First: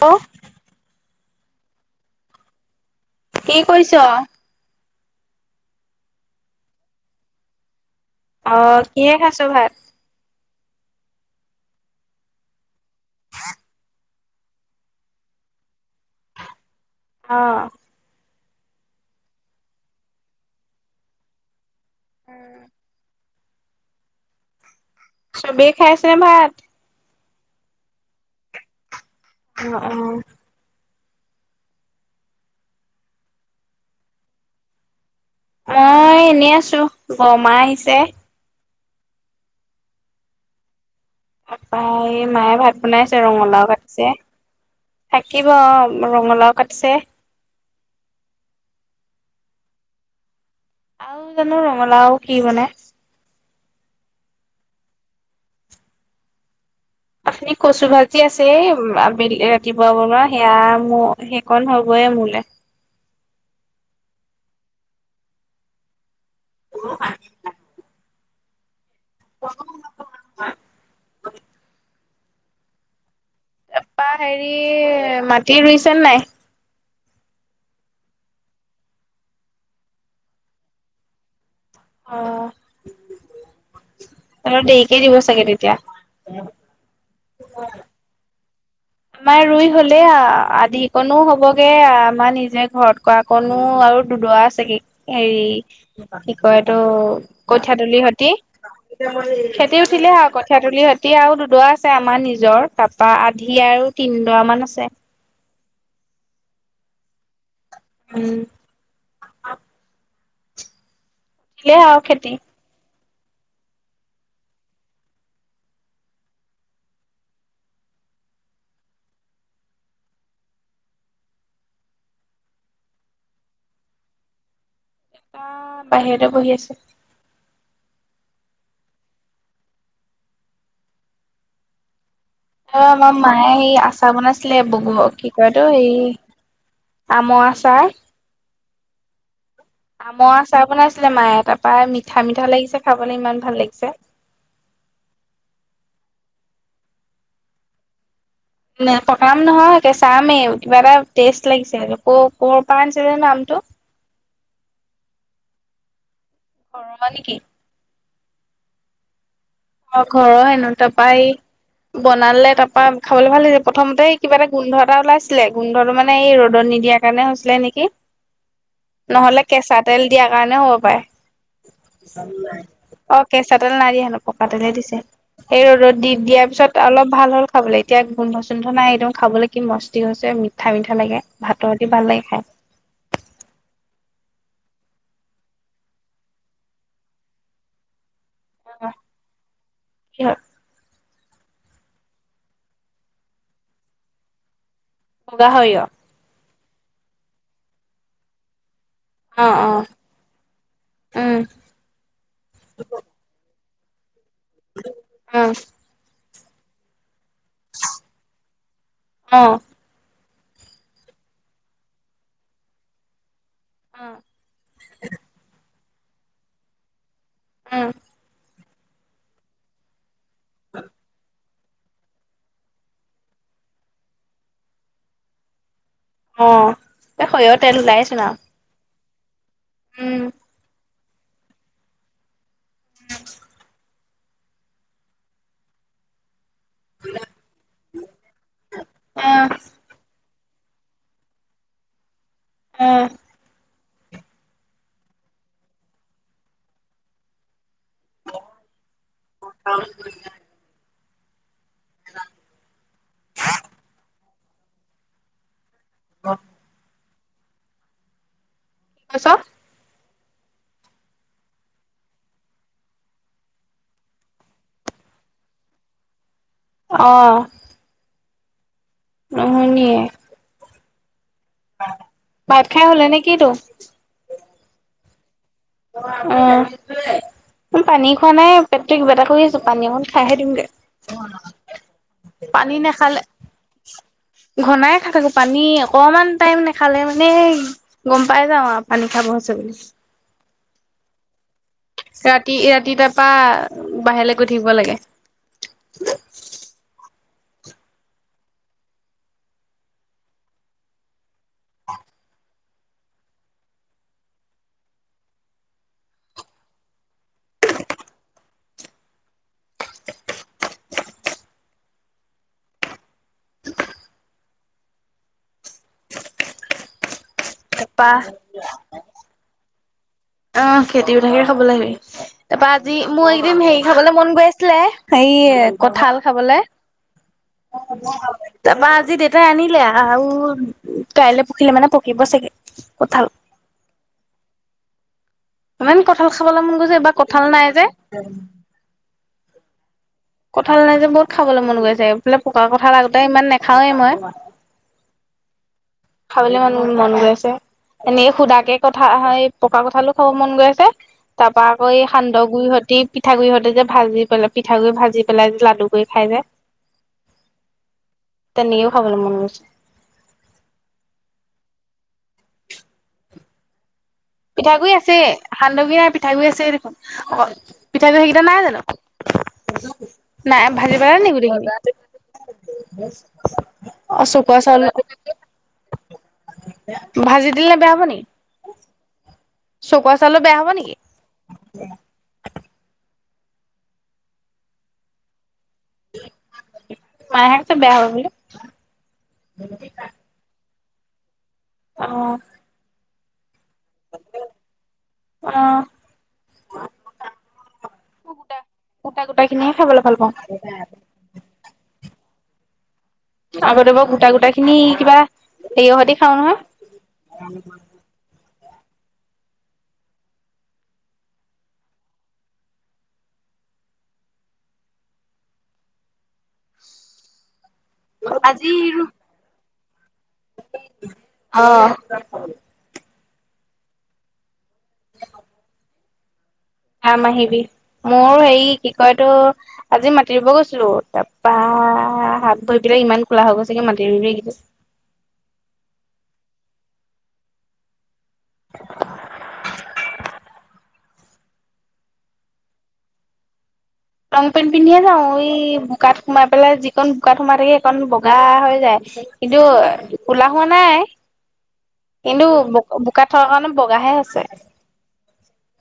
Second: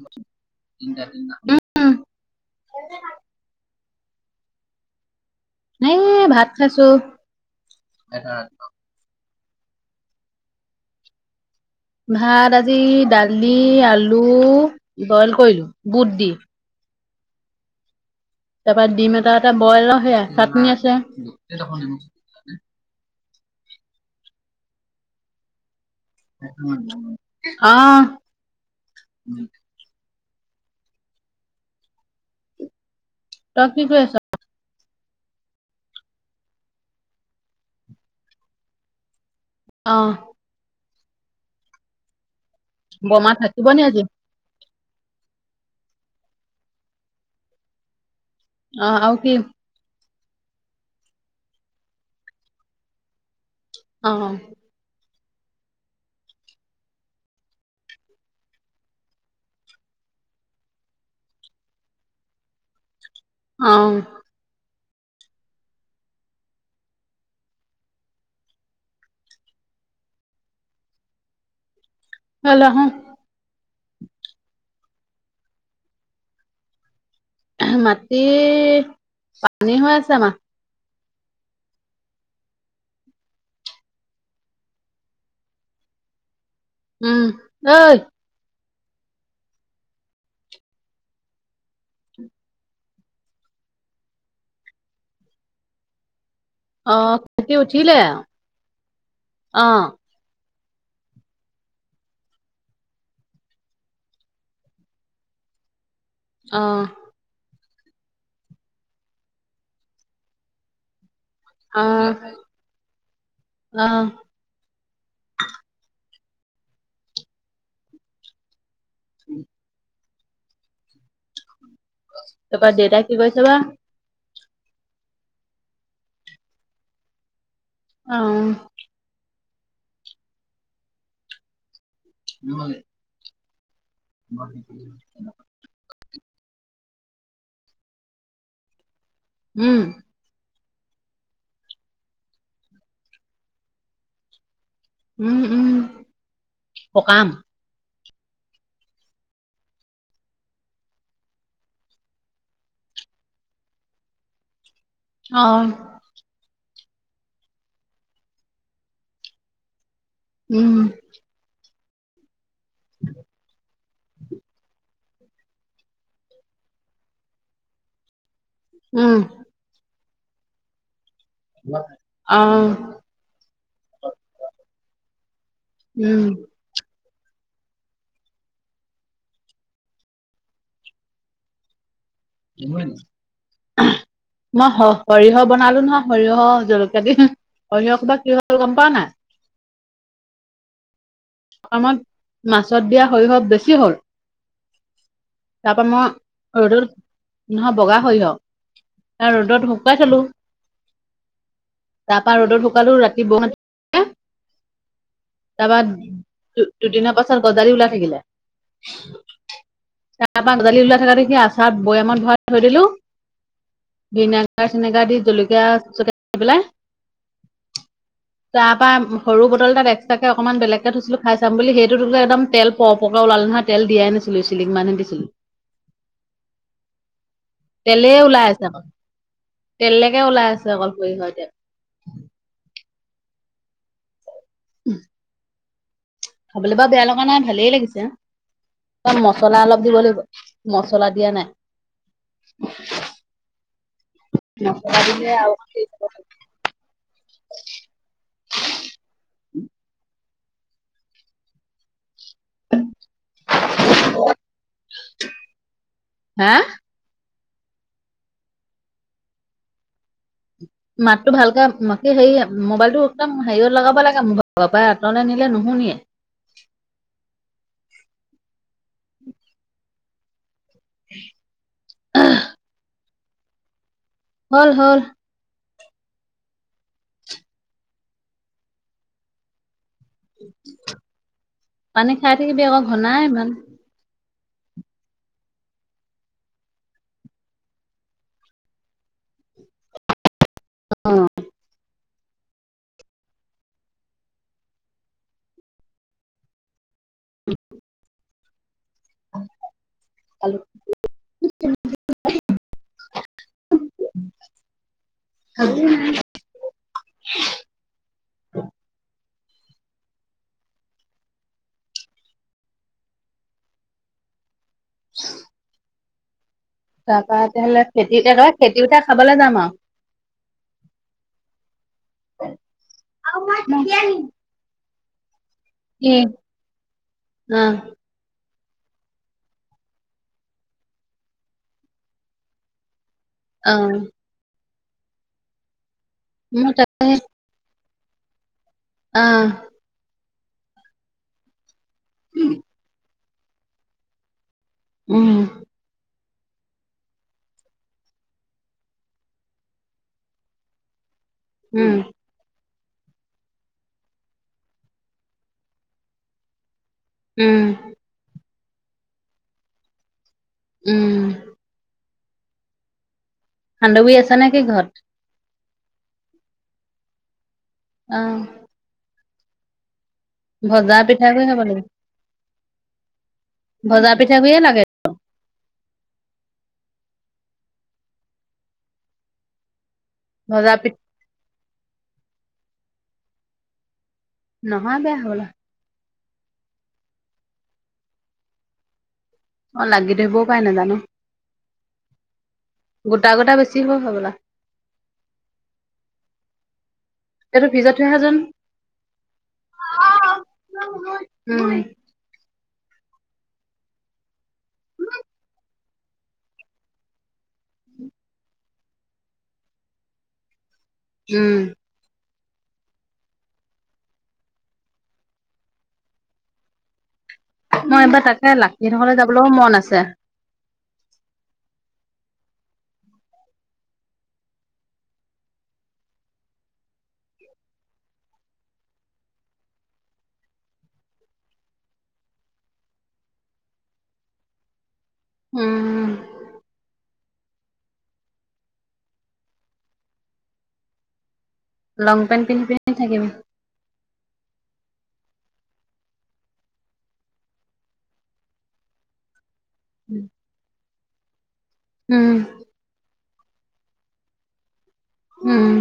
Hello তিনিটা, তিনটা উম। কি কৰিছ? এই ভাত খাইছো। [unintelligible] অ, কিহে খাইছ ভাত? ভাত আজি দালি, আলু বইল কৰিলো বুট দি। অ। তাপা ডিম এটা এটা বইল অ সেইয়া চাটনি আছে। উম। চবেই খাইছে ভাত অ। অ, অ। তই কি কৰি আছ? মই এনেই আছো। বৰমা আহিছে। অ। তাপা এ মায়ে ভাত বনাইছে, বমা থাকিব ৰঙালাও নি আজি? কাটিছে। থাকিব ৰঙালাও কাটিছে। অ, আৰু কি? আৰু জানো ৰঙালাও কি বনায়? অ। অথনি কচু ভাজি আছেই। আবেলি ৰাতিপুৱা বনোৱা সেয়া ম সেইকণ হবয়ে মোলে। অ। [unintelligible] [unintelligible] ঐ লৰা হো। তাপা হেৰি মাটি ৰুইছেনে নাই? মাটি পানী হৈ আছে আমাৰ। অ। অলপ দেৰিকে দিব চাগে তেতিয়া। উম, ঐ আমাৰ ৰুই হ'লে আ। আধিকনো হবগে আমাৰ নিজে ঘৰত কৰা কনো আৰু দুদৰা আছেগে হেৰি কি কয় এইটো অ', ভাইটি কঠীয়া উঠিলে তুলিৰ অ', হ, খেতি অ', উঠিলে আকৌ কঠীয়াতুলি হতি আৰু দুডৰা আছে আমাৰ নিজৰ। তাপা আধি আৰু তিনডৰামান আছে। অ। উম। উঠিলে আৰু খেতি অ, অ। [inaudible] তাপা দেতাই কি কৰিছে বা? দেতা বাহিৰতে বহি আছে। অ। অ, আমাৰ মায়ে হেই আচাৰ বনাইছিলে বগ কি কয় এইটো হেই আমৰ আচাৰ। উম, আমৰ আচাৰ বনাইছিলে মায়ে তাপা মিঠা - মিঠা লাগিছে খাবলৈ ইমান ভাল লাগিছে। উম - উম পকা আম। নে পকা আম নহয় কেঁচা আমেই। কিবা এটা টেষ্ট লাগিছে হেটো। ক'ৰ, ক'ৰ পৰা আনিছে জানো আমটো? অ। অ মানে কি? অ, ঘৰৰ হেনো উম, তাপা এই বনালে তাৰ পা খাবলে ভাল লাগিছে প্ৰথমতে কিবা এটা গোন্ধ এটা ওলাইছিলে গোন্ধটো মানে এই ৰ'দত নিদিয়াৰ কাৰণে হৈছিলে নেকি উম, নহলে কেঁচা তেল দিয়াৰ কাৰণে হ'ব পাৰে অ', অ, কেঁচা তেল নাই দিয়া হেনো। পকা তেলে দিছে সেই ৰ'দত দি উম, দিয়া। পিছত অলপ ভাল হল খাবলে এতিয়া গোন্ধ চোন্ধ নাই একদম খাবলে কি মস্তি হৈছে মি মিঠা- মিঠা লাগে ভাতৰ সতি ভাল লাগে খাই। কিমান [inaudible] মই স সৰিয়হ বনালো নহয় সৰিয়হ জলকীয়া দি সৰিয়হ সোপা কি হ'ল গম পাওঁ নাই? কিহৰ [unintelligible] মাছত দিয়া সৰিয়হ বেছি হ'ল বগা সৰিয়হ তাপা মই ৰ'দত নহয় বগা সৰিয়হ অ অ ৰ'দত শুকুৱাই থলো। উম তাপা ৰ'দ শুকালো ৰাতি বৰষূণ তাপা দুদিনৰ পাছত গজালি ওলাই থাকিলে। অ', তাৰ পৰা গজালি ওলাই থাকে দেখি আচাৰ বৈয়ামত ভৰাই থৈ দিলো। ভিনেগাৰ চিনেগাৰ দি জলকীয়া চলকিয়া দি পেলাই উম তাৰ পৰা সৰু বটল এটাত এক্সট্ৰাকে অকনমান বেলেগ থৈছিলো খাই চাম বুলি সেইটো তোকো একদম তেল প পকে ওলালে নহয় তেল দিয়াই নাছিলো এচিলিক মানহে দিছিলো। অ এই সৰিয়হৰ তেল ওলাই চোন আও তেলেকে ওলাই আছে অকল সৰিয়হ এতিয়া। [unintelligible] উম, খাবলে বা বেয়া লগা নাই ভালেই লাগিছে। কাৰণ আহ মছলা অলপ দিব লাগিব মছলা দিয়া নাই। আহ মছলা দিলে আৰু অকমান টেছ হ'ব খালি অও দিবা নে [unintelligible] নেযাঙ [unintelligible] হে? কৈছ মাতটো ভালকে ম কি হেৰি মোবাইলটো একদম হেৰিয়ত লগাব লাগে মোৰ পৰাই আতৰলৈ নিলে নুশুনিয়ে। অ। নুশুনিয়ে [unintelligible] ভাত খাই হলে নেকি তো? হ'ল হ'ল। উ পানী খোৱা নাই পেটটো কিবা এটা কৰি আছো পানী অকন। খাইহে দিওগে পানী খাই থাকিবি পানী আকৌ ঘনাই নাখালে ইমান ঘনাই খাই থাকো পানী অকমান টাইম নাখালে মানেই গম পাই যাওঁ আও পানী খাব হৈছে বুলি। অ ৰাতি ৰাতি তাৰ পৰা বাহিৰলৈ গৈ থাকিব লাগে। [unintelligible] [inaudible] [inaudible] [inaudible] তাপা তেতিয়াহ'লে খেতি তাৰপা খেতি উঠাই খাবলে যাম আও অ খেতি উথাকে খাবলে আহিবি তাৰপা আজি মোৰ এইকেইদিন হেৰি খাবলৈ মন গৈ আছিলে। হেৰি কি কঁঠাল খাবলে। অ তাৰপা আজি দেউতাই আনিলে আৰু কাইলৈ পখিলে মানে পকিব চাগে কঁঠাল। অ। ইমান কঁঠাল খাবলৈ মোৰ মন তা গৈছে এইবাৰ কঁঠাল নাই যে। অ। কঁঠাল নাই যে বহুত খাবলৈ মন গৈছে এইফালে পকা কঁঠাল আগতে ইমান নাখাওৱেই মই। উম। খাবলৈ ইমান মন গৈ আছে। এনেই সুদাকে কঠা পকা কঁঠালো খাব মন গৈ আছে তাৰ পৰা আকৌ উম এই সান্দহ গুৰি দি পিঠা গুড়িহঁতে যে ভাজি পেলাই পিঠাগুড়ি ভাজি পেলাই লাডু কৰি খাই যে। উম। তেনেকেও খাবলৈ মন গৈছে। উম। সান্দগুড়ি আছে। নে কি ঘৰত পিঠাগুড়ি আছে সান্দগুড়ি নাই পিঠাগুড়ি আছে দেখোন অকল পিঠাগুড়ি অ সেইকেইটা নাই জানো। নাই ভাজি ভজা পেলালানিকি পিঠাগুৰি খাব গোটেইখিনি। লাগিব ভজা অ চকোৱা পিঠাগুৰিয়ে চাউল। লাগে ভাজি দিলে বেয়া হ'ব নেকি চকোৱা চাউলৰ বেয়া হব ভজা পিঠ নেকি নহয় বেয়া হবলা মাই হে কৈছে বেয়া হ'ব বুলি অ লাগি ধৰিবও পাই নাজানো অ গোটা গোটা বেছি হ'ব হবলা। অ। এইটো ফ্ৰিজত থৈ আহাচোন গোটা গোটা খিনিহে খাবলৈ ভাল পাওঁ। উম। আগতে বৰ গোটা গোটা খিনি কিবা হেৰিহতে খাওঁ নহয়। উম। মই এইবাৰ তাকে লাকীহেত ঘৰলৈ যাবলৈও মন আছে। অ। যাম আহিবি মোৰ হেৰি কি কয় এইটো। আজি মাতি ৰুব গৈছিলো তাৰপা হাত ভৰি কেইটা ইমান কোলা হৈ গৈছে মাতি ৰুই। উম লং পেণ্ট পিন্ধি পিন্ধি থাকিবি লং পেন্ট পিন্ধিয়ে যাওঁ ই বোকাত সোমাই পেলাই যিকন বোকাত সোমাই থাকে সেইকণ বগা হৈ যায় কিন্তু কোলা হোৱা নাই উম কিন্তু বো বোকাত থকা কাৰণে বগাহে হৈছে উম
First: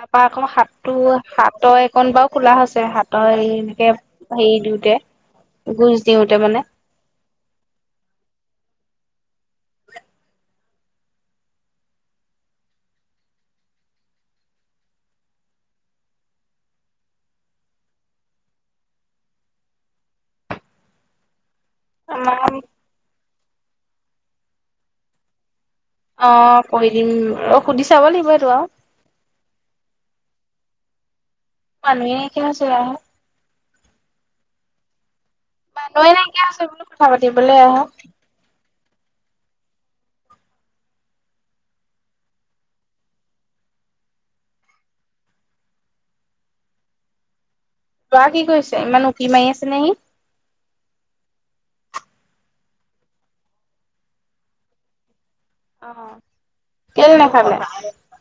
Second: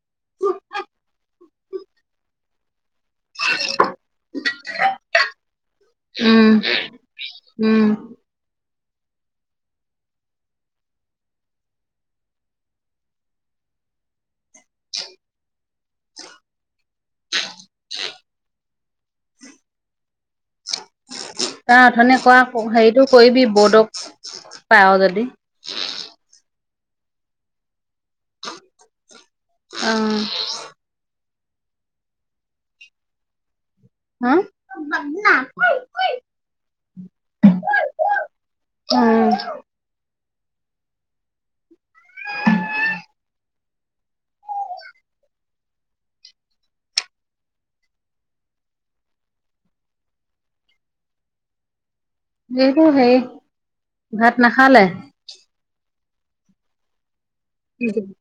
তাৰপা আকৌ হাতটো হাতৰ এইকন বাও কোলা হৈছে হাত তই এনেকে হেৰি দিওঁতে গোজ দিওতে উম মানে উম [unintelligible] তাৰ অথনি কোৱা আমাৰ হেৰিটো কৰিবি বৌদক পাৱ যদি অ কৈ দিম অ সুধি চাব লাগিব সেইটো আও অ মানুহে একে হৈছে আহ। হম মানুহে নাইকিয়া হৈছে বোলো কথা পাতিবলে আৱ। ল'ৰা কি কৰিছে ইমান উকি মাৰি আছে নে হি? এইটো সেই ভাত নাখালে। অ, কেলে নেখালে? [unintelligible]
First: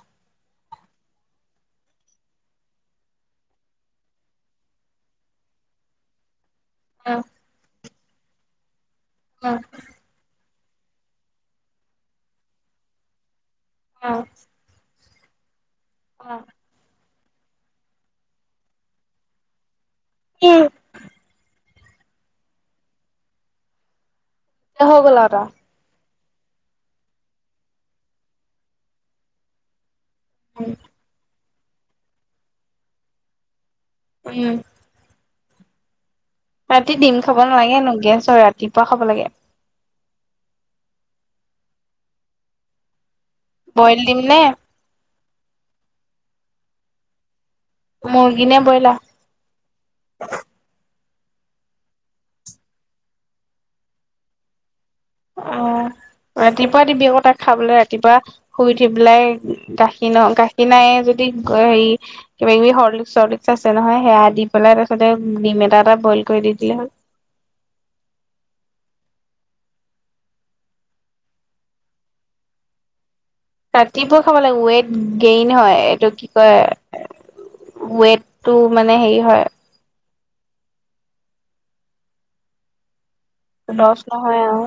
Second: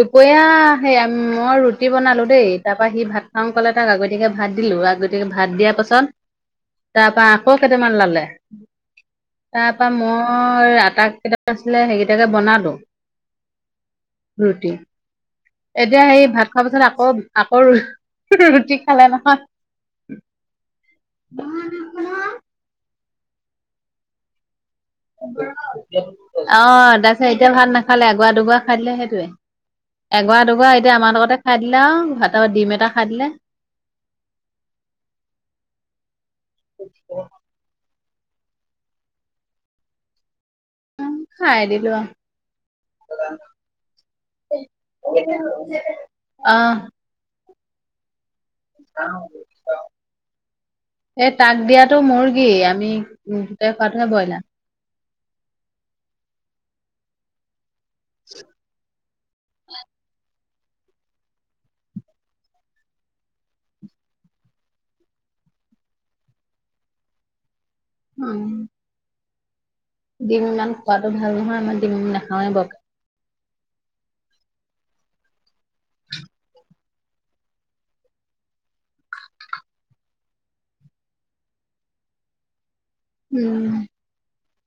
দুপৰীয়া সেয়া মই ৰুটি বনালো দেই তাৰ পা সি ভাত খাম কলে তাক আগতীয়াকে ভাত দিলো আগ আগতিয়াকে ভাত দিয়া পাছত তাৰ অ পা আকৌ কেইটামান ল'লে অ তাৰপা মই আটা [unintelligible] মান আছিলে সেইকেইটাকে বনালো। অ', ৰুটি। এতিয়া সেই ভাত খোৱা পিছত আকৌ- আকৌ ৰুটি খালে নহয়। কি? হৈ গ'ল আৰু তাৰ অহ, তাৰপিছত এতিয়া ভাত নাখালে এগুৱা, দুগুৱা খাই দিলে সেইটোৱে। এগৰা, দুগৰা এতিয়া আমাৰ লগতে খাই দিলে আও ভাতত ডিম এটা খাই দিলে। [unintelligible] ৰাতি ডিম খাব নালাগে হেনো গেছ হয় ৰাতিপুৱা খাব লাগে। খাই দিলো আও [unintelligible] বইল দিম নে? [unintelligible] অ, মুৰ্গী নে বইলা? এ তাক দিয়াটো মুৰ্গী আমি গোটেই খোৱাতোহে বইলাৰ। অ, ৰাতিপুৱা দিবি আকৌ তাক খাবলে ৰাতিপুৱা শুই উঠি পেলাই। গাখীৰ ন, গাখীৰ নায়ে যদি [unintelligible] হেৰি কিবা -কিবি সৰ্লিক্স -চৰ্লিক্স আছে নহয় সেয়া দি পেলাই তাৰপিছতে ডিম এটা -এটা বইল কৰি দি দিলে হ'ল। উম, ডিম ইমান খোৱাটো ভাল নহয় আমাৰ ডিম নাখাওৱে বৰকে। ৰাতিপুৱা খাব লাগিব ৱেইট গেইন হয় এইটো কি কয় ৱেটটো মানে হেই হয়। উম, দছ নহয় আওঁ।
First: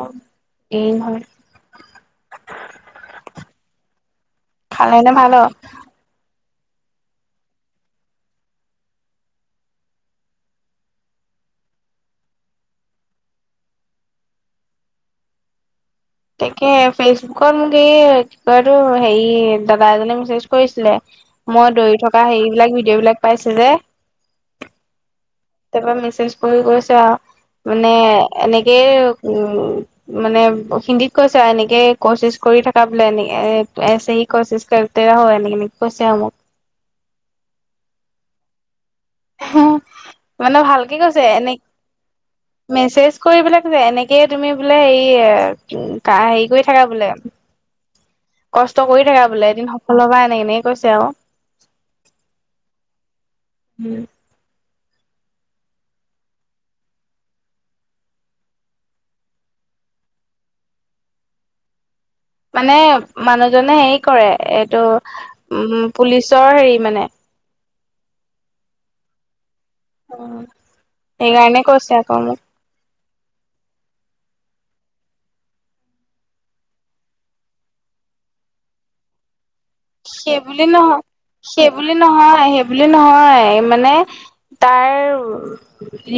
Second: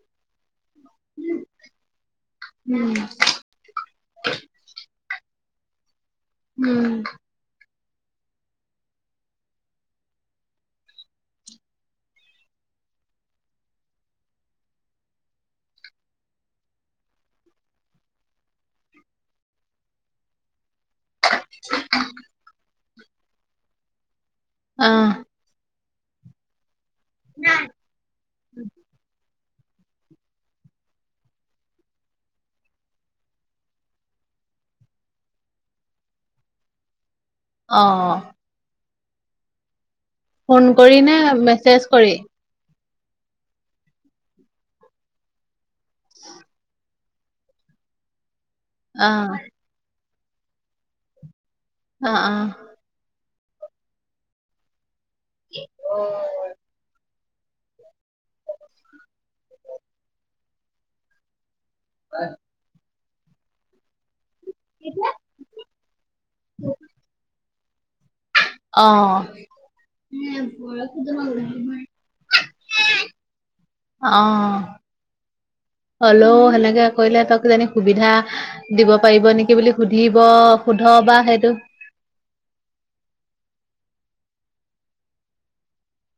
এই হয়। উম, খালে নে ভাল? উম, তাকে ফেচবুক মোক এ কি কয় এইটো সেই দাদা এজনে মেচেজ কৰিছিলে মই দৌৰি থকা হেইবিলাক ভিডিঅ' বিলাক পাইছে যে অ', তাৰপা মেছেজ কৰি কৈছে আও মানে এনেকেই উম মানে হিন্দীত কৈছে আৰু এনেকে কচিচ কৰি থকা বোলে এনেক এছে হি কচিচ কৰত তে ৰহ হয় এনেকে -এনেক কৈছে আৰু মোক। অ', হম, মানে ফোন ভালকে কৰি নে কৈছে এনে মেছেজ কৰি? মেছেজ কৰিপেলাই কৈছে এনেকে তুমি বোলে এইয়ে উম, কা হেৰি কৰি থাকা বোলে কষ্ট কৰি থাকা অ', বোলে এদিন সফল হবা এনেকে -এনেকে কৈছে আৰু। অ', অ', উম, অ, [unintelligible] মানে মানুহজনে হেৰি কৰে এইটো উম পুলিচৰ হেৰি মানে, অ, সেইকাৰণে কৈছে আকৌ মোক [unintelligible] অহ, হলেও সেনেকে কৰিলে তাক কিজানি সুবিধা দিব পাৰিব নেকি বুলি সুধিব সোধবা সেইটো। সেইবুলি নহয় -সেইবুলি নহয় মানে তাৰ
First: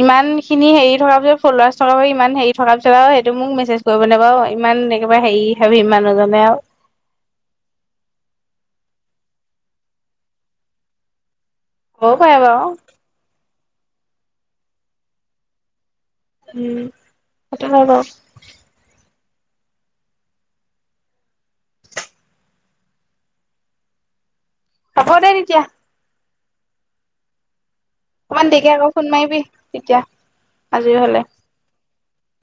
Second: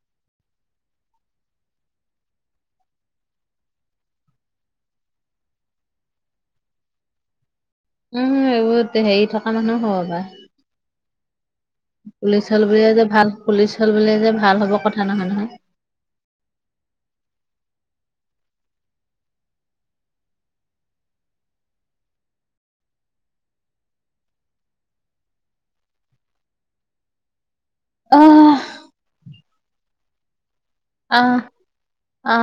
ইমান খিনি হেৰি থকাৰ পিছত ফল'আচ থকাৰ পিছ ইমান হেৰি থকাৰ পিছত আৰু সেইটো মোক মেছেজ- কৰিব নে বাও ইমান একেবাৰে হেৰি হাবি মানুহজনে আৰু উম এইবোত হেৰি থকা মানুহ হ'ব বা, হ'বও পাৰে পুলিচ বাৰু হল বুলিয় যে ভাল পুলিচ হল বুলিয়ে যে ভাল হব কথা নহয় নহয়। উম সেইটো হয় বাৰু হব দে তেতিয়া। অকণমান আহ দেৰিকে আকৌ ফোন মাৰিবি তেতিয়া আজি হ'লে। আহ